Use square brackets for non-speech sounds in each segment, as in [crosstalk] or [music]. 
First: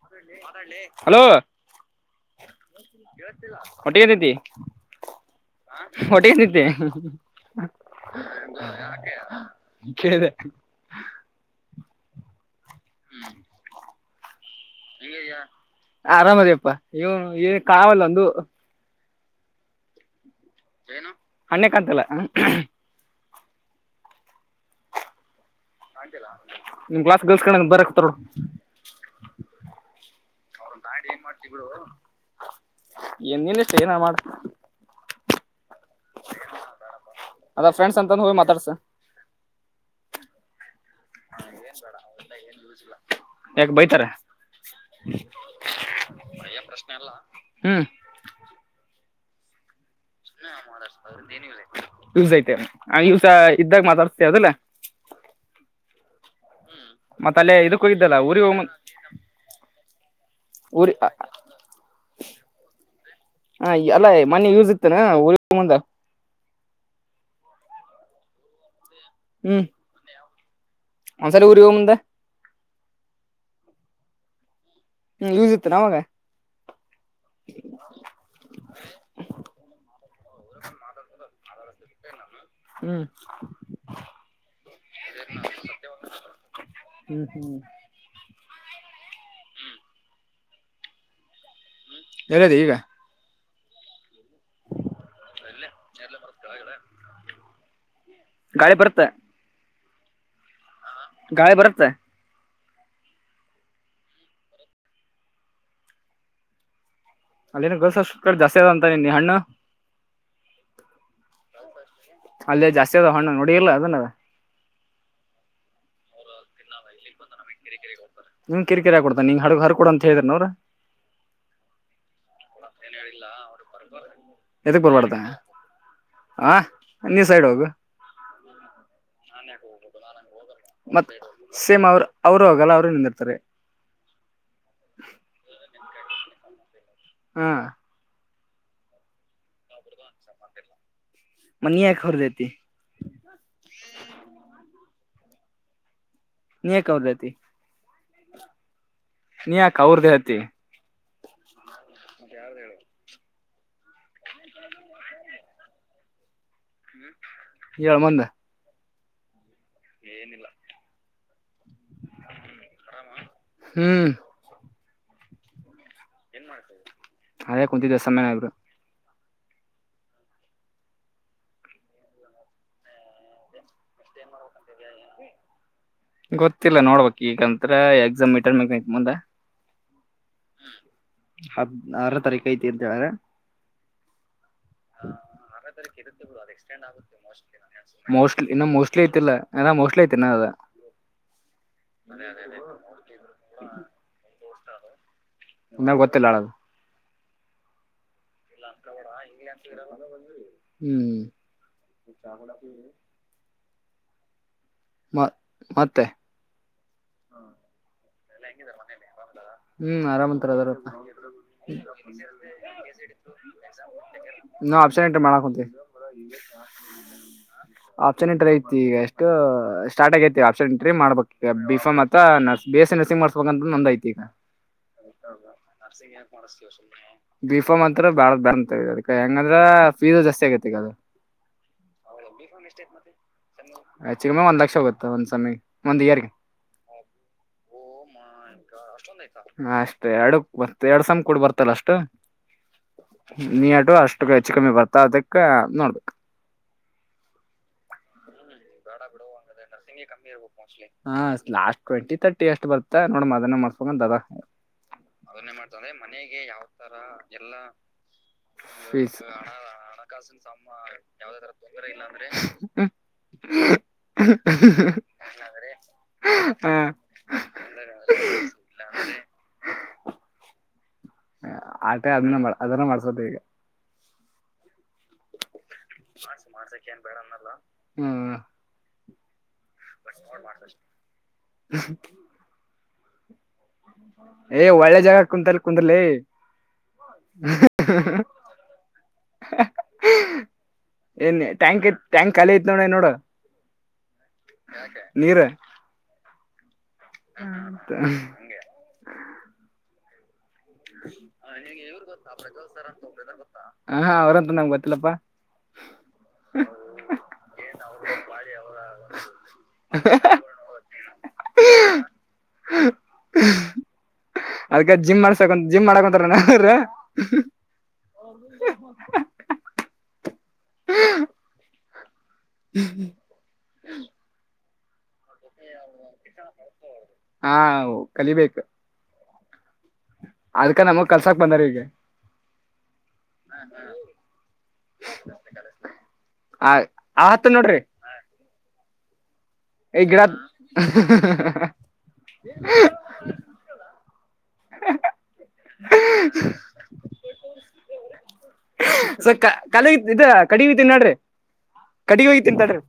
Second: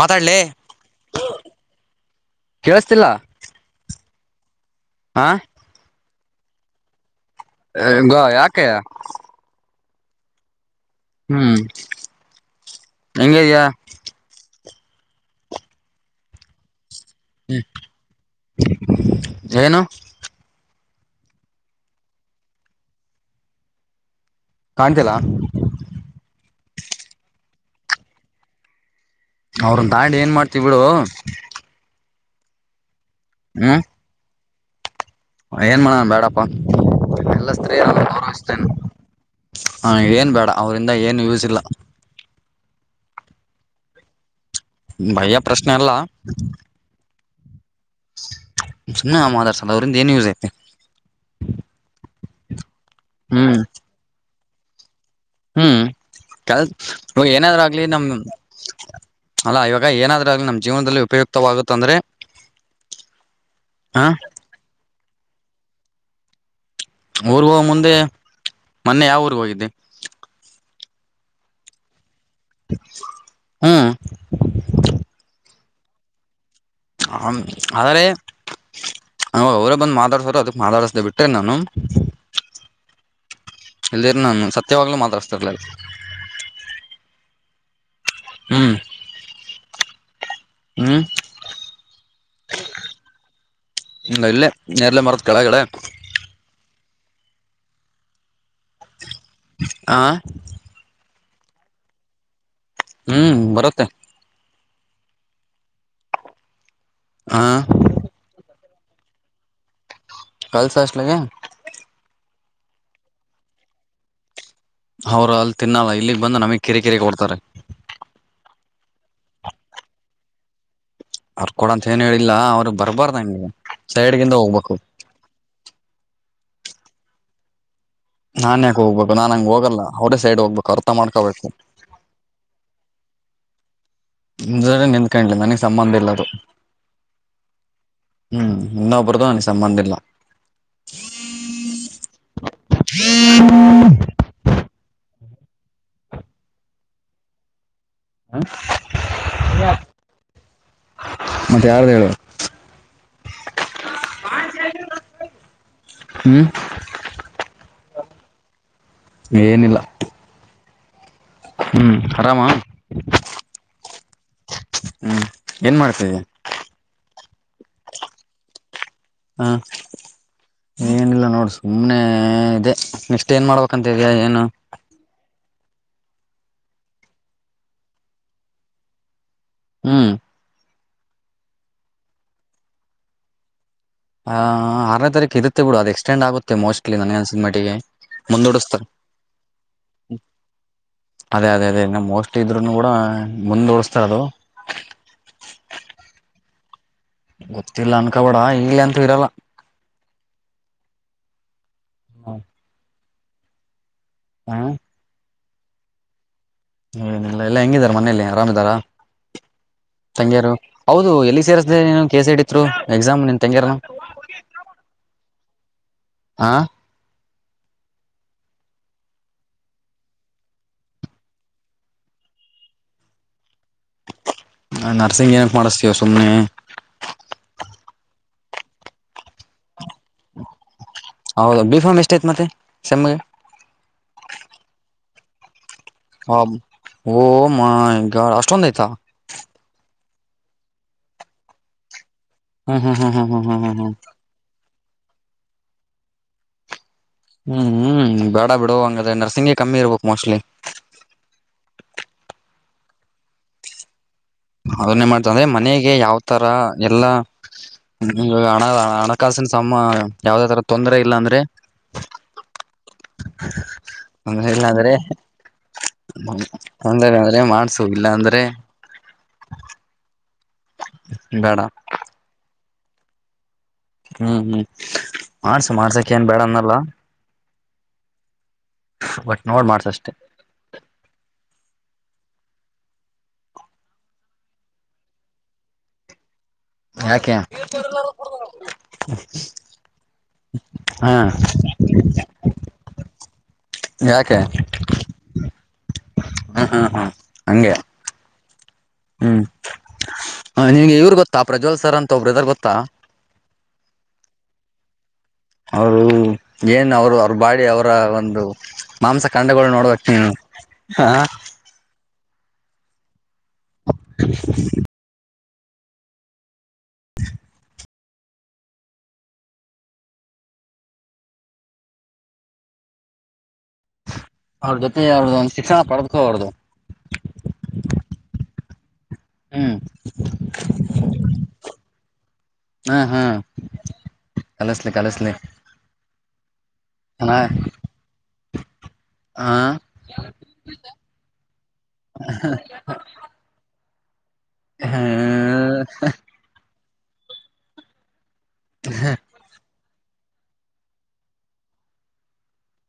ಮಾತಾಡ್ಲೆ hello ಕೇಳಿಸ್ತಿಲ್ಲ ಒಟ್ಟಿಗೆಂತತಿ ಹ ಒಟ್ಟಿಗೆಂತಿದ್ದ ಗ ಯಾಕೆ ಕಿದೆ ಹ್ಮ್ ಹೆಂಗ ಇದ್ಯಾ ಆರಾಮದಪ್ಪಾ ಇನು ಏನ ಕಾವಲ್ಲ ಒಂದು ಜೈನು. ಹಣ್ಣೆ ಕಂತಲ್ಲ. ಕಾಣ್ತಿಲ್ಲ. ನಿಮ್ ಕ್ಲಾಸ್ ಗರ್ಲ್ಸ್ ಕಡೆ ಬರಕ್ ಹತಾರರು ಅವ್ರನ್ ತಾಂಡಿ ಏನ್ ಮಾಡ್ತೀ ಬಿಡು. ಏ ನಿನ್ ಇಷ್ಟ ಹ್ಮ್ ಏನ ಅರ ಮಾಡು. ಏನ್ ಮಾಡೋಣ ಬ್ಯಾಡಪ್ಪಾ ಎಲ್ಲ ಅದ ಸ್ತ್ರೀಯ ಫ್ರೆಂಡ್ಸ್ ಅವರು ಅಂತ ಹೋಗಿ ಇಷ್ಟತೇನೆ. ಮಾತಾಡ್ಸ ಹಾ ಏನ್ ಬೇಡ ಅವರಿಂದ ಏನು ಯೂಸ್ ಇಲ್ಲ. ಯಾಕ ಬೈತಾರ. ಭಯ ಪ್ರಶ್ನೆ ಅಲ್ಲ. ಹ್ಮ್ ಸುನ್ನ ಮಾದರ್ಂದ. ಸ ಹ್ಮ್ ಇದ್ದಾಗ ಮಾತಾಡ್ತ ಅದಲ್ಲ. ಹ್ಮ್ ಕಲ್ ಮತ್ತ ಅಲ್ಲೇ ಏನಾದ್ರು ಆಗ್ಲಿ ಇದಕ್ ನಮ- ಹೋಗಿದ್ದಲ್ಲ ಊರಿಗೆ ಹೋಗ್ ಅಲ್ಲಾ ಇವಾಗ ಏನಾದ್ರೂ ಆಲಿ ನಮ್ ಊರಿ ಜೀವನದಲ್ಲಿ ಉಪಯುಕ್ತವಾಗುತ್ತ ಅಂದ್ರೆ. ಹ ಅಲ್ಲ ಮನೆ ಇರ್ಸಿತೇನೆ ಊ ಮುಂದ ಊರ್ ಹೋಗ ಮುಂದೆ ಮೊನ್ನೆ ಯಾವ ಊರ್ಗ್ ಹೋಗಿದ್ದೆ. ಮಸರ ಗರಿವಮಂದ. ಹ್ಮ್. ಹ್ಮ್ ಯೂಸಿತ್ತು ನಮಾಗ. ಹ ಆದ್ರೆ ನ ಅವರೇ ಬಂದು ಮಾತಾಡ್ಸಾರ ಅದಕ್ ಮಾತಾಡಸ್ದ ಬಿಟ್ರೆ ನಾನು. ಹ್ಮ್ ಇಲ್ದಿರ ನಾನು ಸತ್ಯವಾಗ್ಲುೂ ಮಾತಾಡ್ಸ್ತಿರ್ಲ. ಹ್ಮ್ ಹ್ಮ್. ಹ್ಮ್ ಹ್ಮ್. ಎಲ್ಲದ ಈಗ. ಇ ಇಲ್ಲೇ ನೀರ್ಲ್ಲ ಮರತ್ ಕೆಳಗಡೆ. ಗಾಳಿ ಬರುತ್ತೆ. ಆಂ. ಗಾಯ ಬರುತ್ತ ಹ್ಮ್ ಬರುತ್ತೆ ಹ ಅಲ್ಲಿನ ಗಲ್ಸ ಕಡೆ ಜಾಸ್ತಿ ಆದ ಅಂತ ನಿ ಹಣ್ಣು ಕಲ್ ಸಷ್ಟಲಗೆ ಅಲ್ಲೇ ಜಾಸ್ತಿ ಅದ ಹಣ್ಣ ನೋಡಿರ್ಲ್ಲ ಅದನ್ನದ ಅವ್ರ ಅಲ್ಲಿ ತಿನ್ನಲ್ಲ ಇಲ್ಲಿಗ್ ಬಂದ ನಮಗ್ ಕಿರಿಕಿರಿ ಕೊಡ್ತಾರೆ ನೀ್ ಕಿರಿಕಿರ ಕೊಡ್ತಾ ನಿಂಗ್ ಹಡಗ್ ಹರ್ರ ಕೊಡ ಅಂತ ಹೇಳಿದ್ರಿ ನವ್ರ. ಅರ್ಕೊಡಂತ ಏನು ಹೇಳಿಲ್ಲ ಅವ್ರು ಬರ್ಬಾರ್ದಂಗೆ ಸೈಡ್ಗಿಿಂದ ಹೋಗ್ಬೇಕು. [unintelligible] ಹ ನೀ ಸೈಡ್ ಹೋಗು ನಾನ್ ಯಾಕೆ ಹೋಗ್ಬೇಕು ನಾನ್ ಹಂಗ ಹೋಗಲ್ಲ ಅವ. ಮತ್ತತ್ ಸೇಮ್ ಅವರು ಅವರು ಹೋಗಲ್ಲ ಅವರು ನಿಂದಿರ್ತಾರೆ. ನಿಂದಕೊಂಡಲಿಲ್ಲ ನನಗ್ ಸಂಬಂಧ ಇಲ್ಲದು. ಹ್ಮ. ಹ್ಮ್ ಇನ್ನ ಅಬರದ ನ ಸಮ್ಮಂದಿರಲ್ಲಾ. ಮನ ಯರದತಿ. ನೀಕ ಅವದೈತಿ. ಹ ಅವ್ರದ್ದೇ ಐತಿ ಮತ್ತೆ ಯಾರ್ದು ಹೇಳುವರು ಹ್ಮ್ ಏಳ ಮಂದ ಏನಿಲ್ಲ ಹ್ಮ್ ಆರಾಮ ಹ್ಮ್ ಹ್ಮ್ ಏನ್ ಮಾಡ್. ಅದೇ ಕುಂತಿದ್ದ ಸಮ್ಯನ ಇರು ಹಾ ಏನಿಲ್ಲ ನೋಡ್ರಿ ಸುಮ್ನೆ ಇದೆ ನೆಕ್ಸ್ಟ್ ಏನ್ ಮಾಡ್ಬೇಕಂತ ಇದ್ಯಾ ಏನು ಹ ಗೊತ್ತಿಲ್ಲ ನೋಡ್ಬಕ್ ಈಗಂತ್ರ ಎಕ್ಸಾಮ್ ಇಟನ್ ಮಕ್ಕ್ ಮುಂದೆ ಹ್ಮ್ ಹದ ಆರ ತಾರೀಕ ಐತಿರ್ಂತೇವ್ರ ಆ ಆರನೇ ಹ ತಾರೀಕು ಇರುತ್ತೆ ಆ ಬಿಡು ಅದು ತಕ ಎಕ್ಸ್ಟೆಂಡ್ ಇರುತ್ತೆಸ್ ಆಗುತ್ತೆ ಆಗೆ ಮೋಸ್ಟ್ಲಿ ನನಗೆ ಅನ್ಸಿದ ಮಟ್ಟಿಗೆ ಮಟ್ ಇನ್ನು ಮುಂದೂಡಿಸ್ತಾರೆ ಮೋಸ್ಟ್ ಮಲಿ ಐತಿಲ್ಲ ಎಲ್ಲ ಮೋಸ್ಟ್ಲಿ ಐತೆ ನ ಅ ಅದೇ ಅದೇ ಅದೇ ಇನ್ನು ಮೋಸ್ಟ್ ಇದ್ರುನು ಕೂಡ ಮುಂದ ಉಡಸ್ತಾರದು ನನ್ನ ಗೊತ್ತಿಲ್ಲ ಅಳದು ಗೊತ್ತಿಲ್ಲ ಅ ಇ್ಮ ಚ ಹಾ ಮ ಮತ್ತೆ ಹನಿಲ್ಲ ಎಲ್ಲ ಹೆಂಗಿದಿದ್ದಾರೆ ಮನೇೆಯಲ್ಲಿ ಆರಾಮ್ದಾರ ಹ್ಮ್ ಆರಾಮಂತರ ತಂಗಿಯರು ಅದಾರಪ್ಪ ಹೌದು ಎಲ್ಲಿ ಸೇರ್ದೇ ಕೇಸ ಹಡ್ರು ಎಕ್ಸಾಮ್ ನೀನು ತಂಗಿರನ ನಾ ಅಪ್ಸಾನಂಟ ಮಾಡಕಂತ ಹಾ ಆಪ್ಸನ್ ಎಂಟ್ರಿ ಐತಿ ಈಗ ಎಷ್ಟು ಸ್ಟಾರ್ಟ್ ಆಗತಿ ಆಪ್ಷನ್ ಎಂಟ್ರಿ ಮಾಡ್ಬೇಕ ಬಫ ಮ ಬೇಸ ನರ್ಸಿಂಗ್ ಏನಕ್ ಮಾಡಿಸ್ತೀವ ಸುಮ್ನೆ ಈ ಬಾಳ ಬ ಅದ ಹೆಂಗಂದ್ರ ಫೀಸ್ ಜಾಸ್ತಿ ಆಗೈತಿ ಈಗ ಅದು ಹೌದು ಬೀಫಮ್ಮ್ ಎಷ್ಟ ಐತ್ ಮತ್ತೆ ಸೆಮ್ಮಗೆ ಆ ಚ ಕಗಮ್ಮೆ ಒಂದ ಲಕ್ಷ ಹೋಗುತ್ತೆ ಒಂದ್ ಸಮಿಗೆ ಒಂದ್ ಇಯರ್ಗೆ ಹ ಓ ಮಷ್ಟ ಹ ಅಷ್ಟೇ ಎರಡು ಮ ಎರಡ್ ಸಮ ಕೂಡ್ ಬರ್ತಲ್ಲ ಅಷ್ಟು ಹ್ಮ್ ಹ್ಮ್ ಹ್ಮ್ ಹ್ಮ್ ಹ್ಮ್ ನೀ ಹ್ಮ್ ಹ್ಮ್ ಆಟು ಅಷ್ಟು ಹೆಚ್ಚು ಕಮ್ಮಿ ಬರ್ತಾ ಅದಕ್ಕ ನೋಡ್ಬೇಕು ಒ ನರಸಿಂಗಕ್ಕೆ ನರ್ಸಿಂಗಗೆ ಕಮ್ಮಿ ಇರ್ಲಿ ಹ ಲಾಸ್ಟ್ ಟ್ವೆಂಟಿ ತರ್ ಅಷ್ಟು ಬರ್ತ್ತಾ ನೋಡ ಮದನನೆ ಮಾಡ್ಸ್ಕೊಂಡಂದ ಅದ ಅದನ್ನೇ ಮಾಡ್ತ ಅಂದ್ರೆ ಮನೆಗೆ ಯಾವ್ತರ ಎಲ್ಲಾ ಹಣ ಫೀಸ್ ಹಣಕಾಸಿನ ಸಮ ಯಾವದ ತರ ತೊಂದರೆ ಇಲ್ಲ ಅಂದ್ರೆ [unintelligible] ಇಲ್ಲಾಂದ್ರೆ ಹ ತೊಂದರೆ ಅಂದ್ರೆ ಮಾಡ್ಸು ಇಲ್ಲಾಂದ್ರೆ ಬೇಡ ಆಟ ಅದನ್ನ ಅದನ್ನ ಮಾಡ್ಸದೆ ಈಗ ಹ್ಮ್ ಹ್ಮ್ ಮಾಡ್ಸ ಮಾಡ್ಸಕ್ ಏನ್ ಬೇಡ ಅನ್ನಲ್ಲ ಹಾ ಬಟ್ ನೋಡ್ ಮಾಡ್ತಷ್ಟೆ [unintelligible] ಏ ಒಳ್ಳೆ ಜಾಗ ಕುೂಂತಲ್ಲ ಕುಂದರ್ಲಿ ಯಾಕ ಏನ್ ಟ್ಯಾಂಕ್ ಟ್ಯಾಂಕ್ ಖಾಲ ಐತ್ ನೋಡ ನೋಡ ಯಾಕೆ ನೀರು ಹ್ಮ ಹಾ ಹಾ ಹಂಗಗೆ ಹ್ಮ್ ನಿನ್ಗೆ ಇವ್ರು ಗೊತ್ತಾ ಪ್ರಜ್ವಲ್ ಸರ್ ಅಂತ ಒಬ್ರು ಇದಾರೆ ಗೊತ್ತಾ ಹಾ ಅವ್ರಂತ ನ ಬ ಅವರು ಏನ್ ಅವ್ರು ಅವ್ರ ಬಾಳಿ ಅವರ ಒಂದು ಮಾಂಸಖಂಡಗಳು ನೋಡ್ಬೇಕ ನೀನು ಹಾ ಹ [unintelligible] ತ ಜಿಮ್ ಮಾಡಕೊಂತಾರ ನ್ರ ಹಾ ಹ್ಮ್ ಹ್ಮ ಅವ್ರ ಜೊತೆ ಅವ್ರ್ದ ಒಂದ್ ಶಿಕ್ಷಣ ಪಡೆದ್ಕೋ ಅವ್ರ್ದು ಹಾ ಕಲಿಬೇಕು ಹ್ಮ್ ಅದ್ಕ ನಮಗ್ ಕಲ್ಸಾಕ್ ಬಂದಾರ ಈೀಗೆ ಹಾ ಹಾ ಕಲಿಸ್ಲಿ ಕಲಿಸ್ಲಿ ಆ ಆತ್ ನೋಡ್ರಿ ಈಗಡ ಹಾ್ ಸೊಕ್ಕ ಕಾಲ ಇದ ಕಡಿಗಿ ತಿನ್ನಾಡ್ರಿ ಕಡಿ ಹೋಗಿ ತಿಂತಾಡ್ರಿ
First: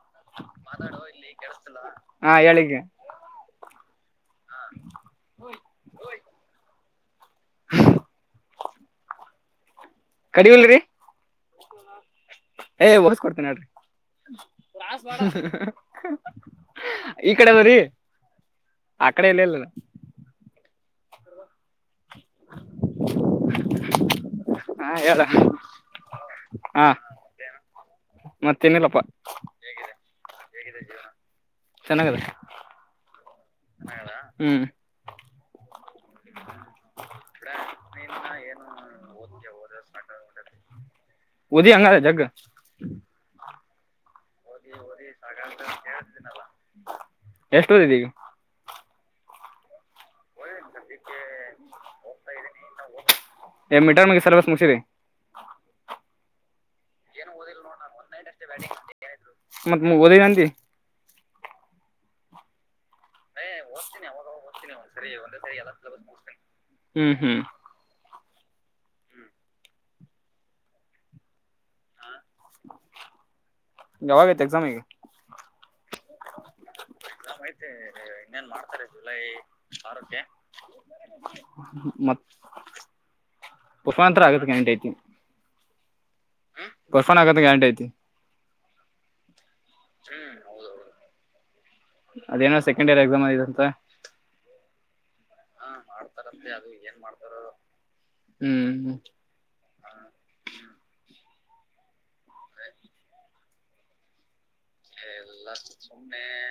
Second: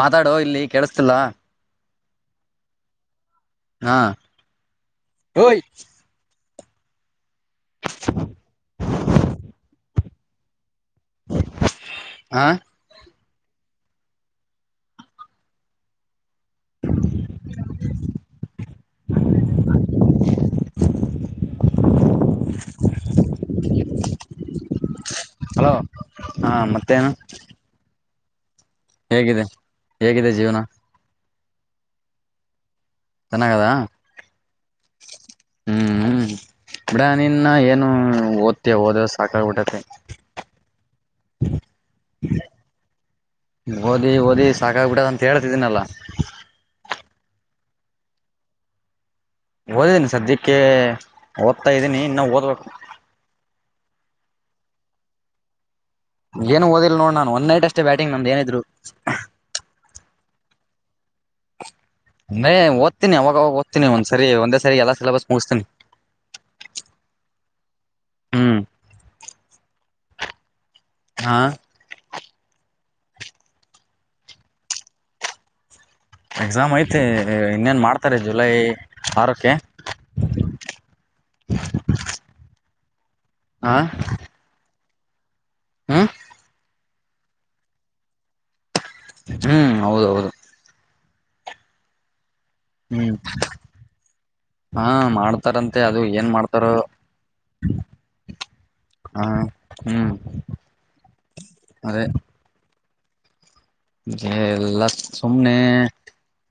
ಮಾತಾಡೋ ಇಲ್ಲಿ ಕೇಳಸ್ತಿಲ್ಲ ಹಾ ಹೇಳಿಕ ಹಾ [unintelligible] ಕಡಿವಲ್ರಿ ಹಾ ಏ ಬಓಸ್ ಕೊಡ್ತೇನ ನಡ್ರಿ ಈ ಕಡೆ ಅದ್ರೀ ಆ ಕಡೆ ಎಲ್ಲಲ್ಲ [unintelligible] ಹಾ ಹೇಳಲ್ಲ ಹಲೋ ಹಾ ಮತ್ತೇನು ಮತ್ತೆ ನಿಲ್ಲಪ್ಪ ಹೇಗಿದೆ ಹೇಗಿದೆ ಜೀವನ ಚೆನ್ನಾಗದ ಚೆನ್ನಾಗದಾ ಹ್ಮ್ ಹ್ಮ್ ಹ್ಮ್ ಬಿಡ ನಿನ್ನ ಏನು ಓದ್ತೇ ಓದ ಸಾಕಾಗಬಿಟತೆ ಒದ ಅಂಗಾರ ಜಗ್ಗ ಓದಿ ಓದಿ ಸಾಕಾಗ್ಬಿಟ್ಟದ ಅಂತ ಹೇಳ್ತಿದನಲ್ಲ ಎಷ್ಟ ಹೊದಿದ್ದ ಈಗ ಓದಿದೀನಿ ಸದ್ಯಕ್ಕೆ ಓದ್ತಾ ಇದ್ದೀನಿ ಇನ್ನ ಓದ್ಬೇಕು ಎ ಮೀಟರ್ ಮುಗೆ ಸಲ್ ಬಸ್ ಮುಸಿದೆರಿ ಏನು ಓದಿಲ್ಲ ನೋಡ್ ಏ ನಾನು ಒನ್ ನೈಟ್ ಅಷ್ಟೇ ಬ್ಯಾಟಿಂಗ್ ನಮ್ದ ಏನಿದ್ರು ಮತ್ತ ಓದ ಅಂತ ನ ಒ ನೇ ಓದ್ತೀನಿ ಅವಾಗ ಓದ್ತೀನಿ ಒಂದ್ ಸರಿ ಸಿಲೆಬಸ್ ಒಂದೇ ಸರಿ ಮುಗಿಸ್ತೀನಿ ಎಲ್ಲ ಮುಗ್ತೀನಿ ಹ್ಮ್ ಹ್ಮ್ ಹ್ಮ್ ಹಾ ಾವಾಗೈತ್ತು ಎಕ್ಸಾಮಿಗೆ ಹ ನಾಮಐತೆ ಇನ್ನೇನ್ ಜುಲೈ ಮಾಡ್ತಾರೆ ಜುಲೈ ಆರಕ್ಕೆ ಆರಕ್ಕೆ [unintelligible] ಮತ್ [inaudible] ಉಷಾಂತರ ಆಗತ್ತ ಗಂಟ ಐತಿ [unintelligible] ಹಾ [inaudible] ವರ್ಫೊಂಡ್ ಆಗತ್ತ [unintelligible] ಗ್ಯಾರಂಟಿ ಐತಿ ಹ್ಮ್ ಹೌದೌದು ಹ್ಮ್ ಹೌದೌದು [inaudible] [unintelligible] ಅದೇನೋ ಸೆಕೆಂಡ್ ಇಯರ್ ಹ್ಮ್ ಎಕ್ಸಾಮ್ ಆಗಿದೆ ಅಂತ. ಹಾ, ಮಾಡ್ತಾರಂತೆ ಅದು ಏನ್ ಮಾಡ್ತಾರೋ ಹ್ಮ್ - ಹಾ, ಹ್ಮ್, ಅದೇ- [inaudible] ಜ [unintelligible] ಎಯ್ ಇಲ್ಲ ಸುಮ್ನೆ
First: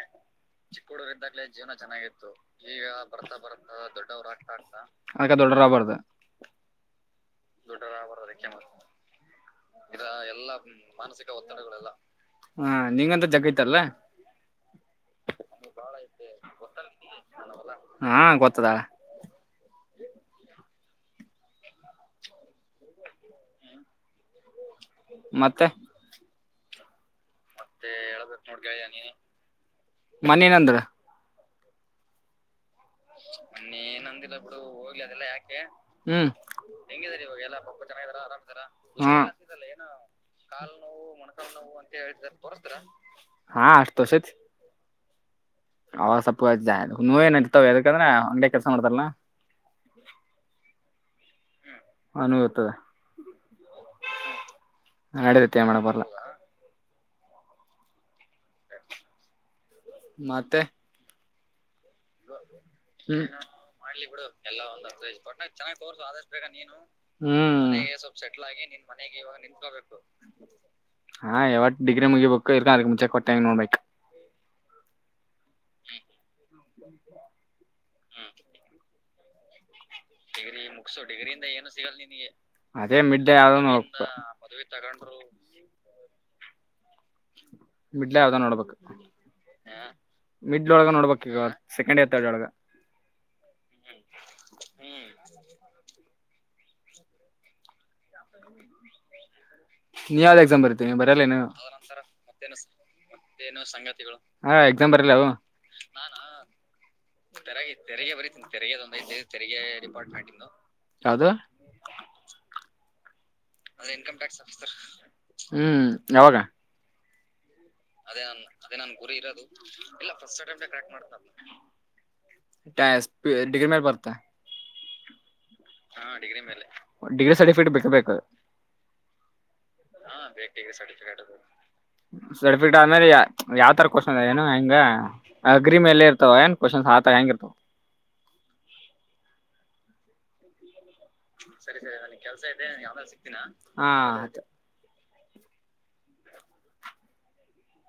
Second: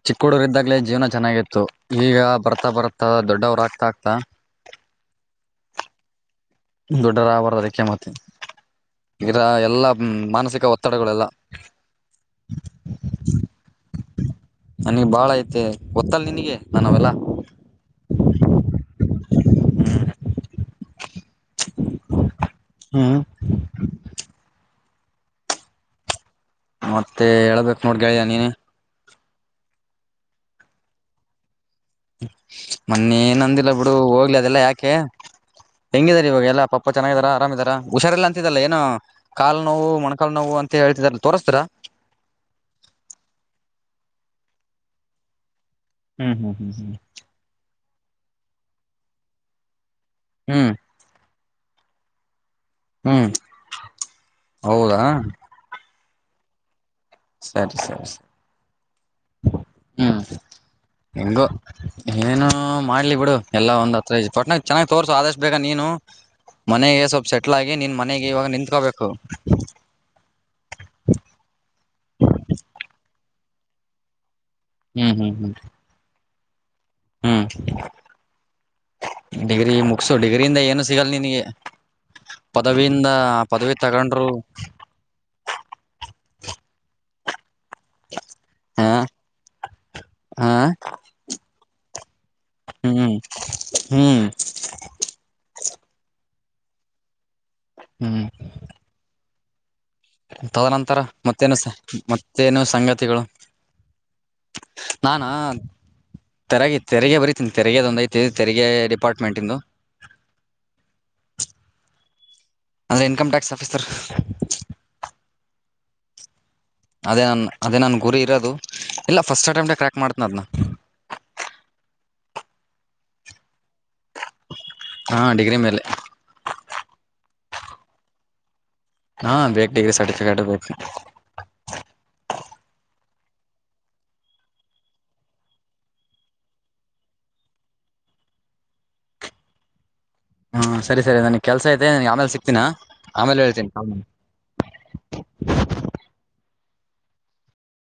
ಚಿಕ್ಕ ಹುಡಗ ಇದ್ದಾಗ್ಲೇ ಜೀವನ ಚೆನ್ನಾಗಿತ್ತು. ಈಗ ಬರ್ತಾ ಬರ್ ಬರ್ತಾ, ಬರ್ತಾ ದೊಡ್ಡವರು ಆಗ್ತಾ, ಆಗ್ತಾ ಅದಕ ದೊಡ್ಡವರ ಆಗಬಾರ್ದ. ದೊಡ್ಡವರ ಆಗಬಾರದಅದಕ್ಕೆಮ್ಮತ. ಇದಾ ಎಲ್ಲಾ ಮಾನಸಿಕ ಒತ್ತಡಗಳೆಲ್ಲ. ಹಾ, ನೀಂಗಂತ ಜಗ್ಗೈತಲ್ಲ- ಅವನಿಗ್ ಬಾಳ ಐತೆ. ಗೊತ್ತಲ್ ನಿನಗೆ ನನವೇ ಲ್ಲಾ. ಹಾ, ಗೊತ್ತದಾಳ ಹ್ಮ್, ಹಾ [inaudible] ಮತ್ತೆ, ಮತ್ತೆ ಹೇಳ್ಬೇಕು ನೋಡ್ಗೆಳಿಯ ನೀನೆ. ಮನ ನಂದ್ರ [unintelligible] ಹ್ಮ [unintelligible] [inaudible] ಮೊನ್ನೆ ಏನ್ ಅಂದಿಲ್ಲ ಬಿಡು ಹೋಗ್ಲಿ ಅದೆಲ್ಲಾ ಯಾಕೆ, ಹೆಂಗಿದಾರ ಹ್ಮ್ ಇವಾಗ ಎಲ್ಲ ಪಪ್ಪಾ ಚೆನ್ನಾಗಿದಾರ ಆರಾಮಿದಾರ. ಹುಷಾರಿಲ್ಲ ಅಂತಿದಲ್ಲ ಏನ ಹಾ ಕಾಲು ನೋವು, ಮೊಣಕಾಲ್ ನೋವು ಅಂತ ಹೇಳ್ತಿದಲ್ಲ ತೋಸ್ತಿರಾ. ಹಾ ಅಷ್ಟ ತೋಷತಿ [unintelligible] ಅವಾಗ ಹ್ಮ್ ಹ್ಮ್ ಹ್ಮ್ ಸೊಪ್ಪು ನೋಏನ ಇರ್ತವ ಎದಕಂದ್ರೆ ಅಂಗಡಗ ಕೆಲ್ಸ ಮಾಡ್ತಾರ ಹ್ಮ್, ಹನ್ ಗತದ ಹ್ಮ್ ಹೌದಾ ನ ನಡದತ್ಯ ಮಾಡ ಬರ್ಲ್ಲ [unintelligible] ಹ [inaudible] ಸರಿ, ಸರಿ- ಮತ್ತೆ, ಇಂದು [inaudible] ಯ [unintelligible] ಏನು ಮಾಡ್ಲಿ ಹ್ಮ್ ಬಿಡು ಎಲ್ಲಾ ಒಂದ್ ಹತ್ರ ಒಟ್ನಾಗ ಚೆನ್ನಾಗ್ ತೋರ್ಸು ಆದಷ್ಟ್ ಬೇಗಾನೀನು. ಮನೆಗೆ ಸ್ವಲ್ಪ ಸೆಟ್ಲ್ ಹ್ಮ್ ಆಗಿ ನೀನ್ ಸ್ವಲ್ಪ ಮನೆಗೆ ಸೆಟ್ಲ್ ಇವಾಗ ಆಗಿ ನಿನ್ ನಿಂತ್ಕೋಬೇಕು. ಮನೆಗೆ ಇವಾಗ ನಿಂತ್ಕೋಬೇಕು ಹಾ, ಇವತ್ತು ಡಿಗ್ರಿ ಮುಗಿಬೇಕು ಇಲ್ಕ ಅದಕ್ ಮುಂಚೆ ಕೊಟ್ಟಂಗ ನೋಡ್ಬೇಕ್. ಹ್ಮ್, ಹ್ಮ್, ಹ್ಮ್- ಹ್ಮ್, ಡಿ ಗ್ರಿ ಮು- ಡಿಗ್ರಿ ಮುಗಸು ಡಿಗ್ರಿಯಿಂದ ಏನು ಸಿಗಲ್ ನಿನಗೆ. ಪದವಿಯಿಂದ, ಪದವಿ ತಗೊಂಡ್ರು- [inaudible] ಮಿಡ್ಲೆ ಯಾವ್ದ ನೋಡ್ಬೇಕು. ಹ ಹ ಮಿಡ್ಲ್ ಒಳಗ ನೋಡ್ಬೇಕ ಈಗ ಸೆಕೆಂಡ್ ಎತ್ತೊಳಗ ಹ್ಮ್, ಹ್ಮ್- ಹ್ಮ್, - ನೀ ಯಾವ್ದ್ ಎಕ್ಸಾಮ್ ಬರಿತಿ ತದನಂತರ ಬರಿಯಲ್ಲ ಏನು ಮತ್ತೇನು -ಮತ್ತೇನು ಸಂಗತಿಗಳು. ಏ ಸಂಗತಿ ಹಾ, ಎಕ್ಸಾಮ್ ಬರಿಲ್ಲ- ತೆರಗೆ, ತೆರಿಗೆ ಬರಿತಿನಿ ತೆರಿಗೆದ ಒಂದ ಐತಿ ತೆರಿಗೆ ಡಿಪಾರ್ಟ್ಮೆಂಟಿಂದು. ಅದು [inaudible] ಅಂದ್ರೆ ಇನ್ಕಮ್ ಟ್ಯಾಕ್ಸ್ ಆಫೀಸರ್. - ಹ್ಮ್ ಯಾವಾಗ ಅದೇ ನನ್ನ ಅದೇ ನನ್ ಅದೇ ನನ್ ಗುರಿ ಇರೋದು ಅಟೆಂಪ್ಟ ಕ್ರ್ಯಾಕ್ ಇಲ್ಲ ಮಾಡ್ತನ ಅದ್ನ ಫಸ್ಟ್ ಅಟೆಂಪ್ಟ್ ಮಾಡ್ತ ಟಾಸ್ ಪಿವನ್ ಡಿಗ್ರಿ ಮೇಲೆ ಬರತ ಹಾ ಡಿಗ್ರಿ ಮೇಲೆ ಹಾ ಡಿಗ್ರಿ ಮೆಲ್ ಡಿಗ್ರಿ ಸರ್ಟಿಫಿಕೇಟ್ ಬೇಕ ಬೇಕ ಹಾ ಬೇಕು ಡಿಗ್ರಿ ಸರ್ಟಿಫಿಕೇಟ್ ಬೇಕು. ಆಮೇಲೆ ಯ ಯಾವ್ ತರ ಕ್ವೆಶ್ಚನ್ ಏನು ಹ ಹೆಂಗ ಅಗ್ರಿ ಮೇಲೆೇ ಇರ್ತವ ಏನ್ ಕ್ವೆಶ್ಚನ್ ಆತರ ಹ ಹೆಂಗ ಇರ್ತವ ಹ್ಮ ಸರಿ ಸರಿ ನನಗ್ ಕೆಲ್ಸ ಇದೆ ನಿನ್ಗ ಆಮೇಲ್ ಸಿಗ್ತೀನ ಆಮೇಲೆ ಹೇಳ್ತೀನಿ ಆಮೇ ಹಾ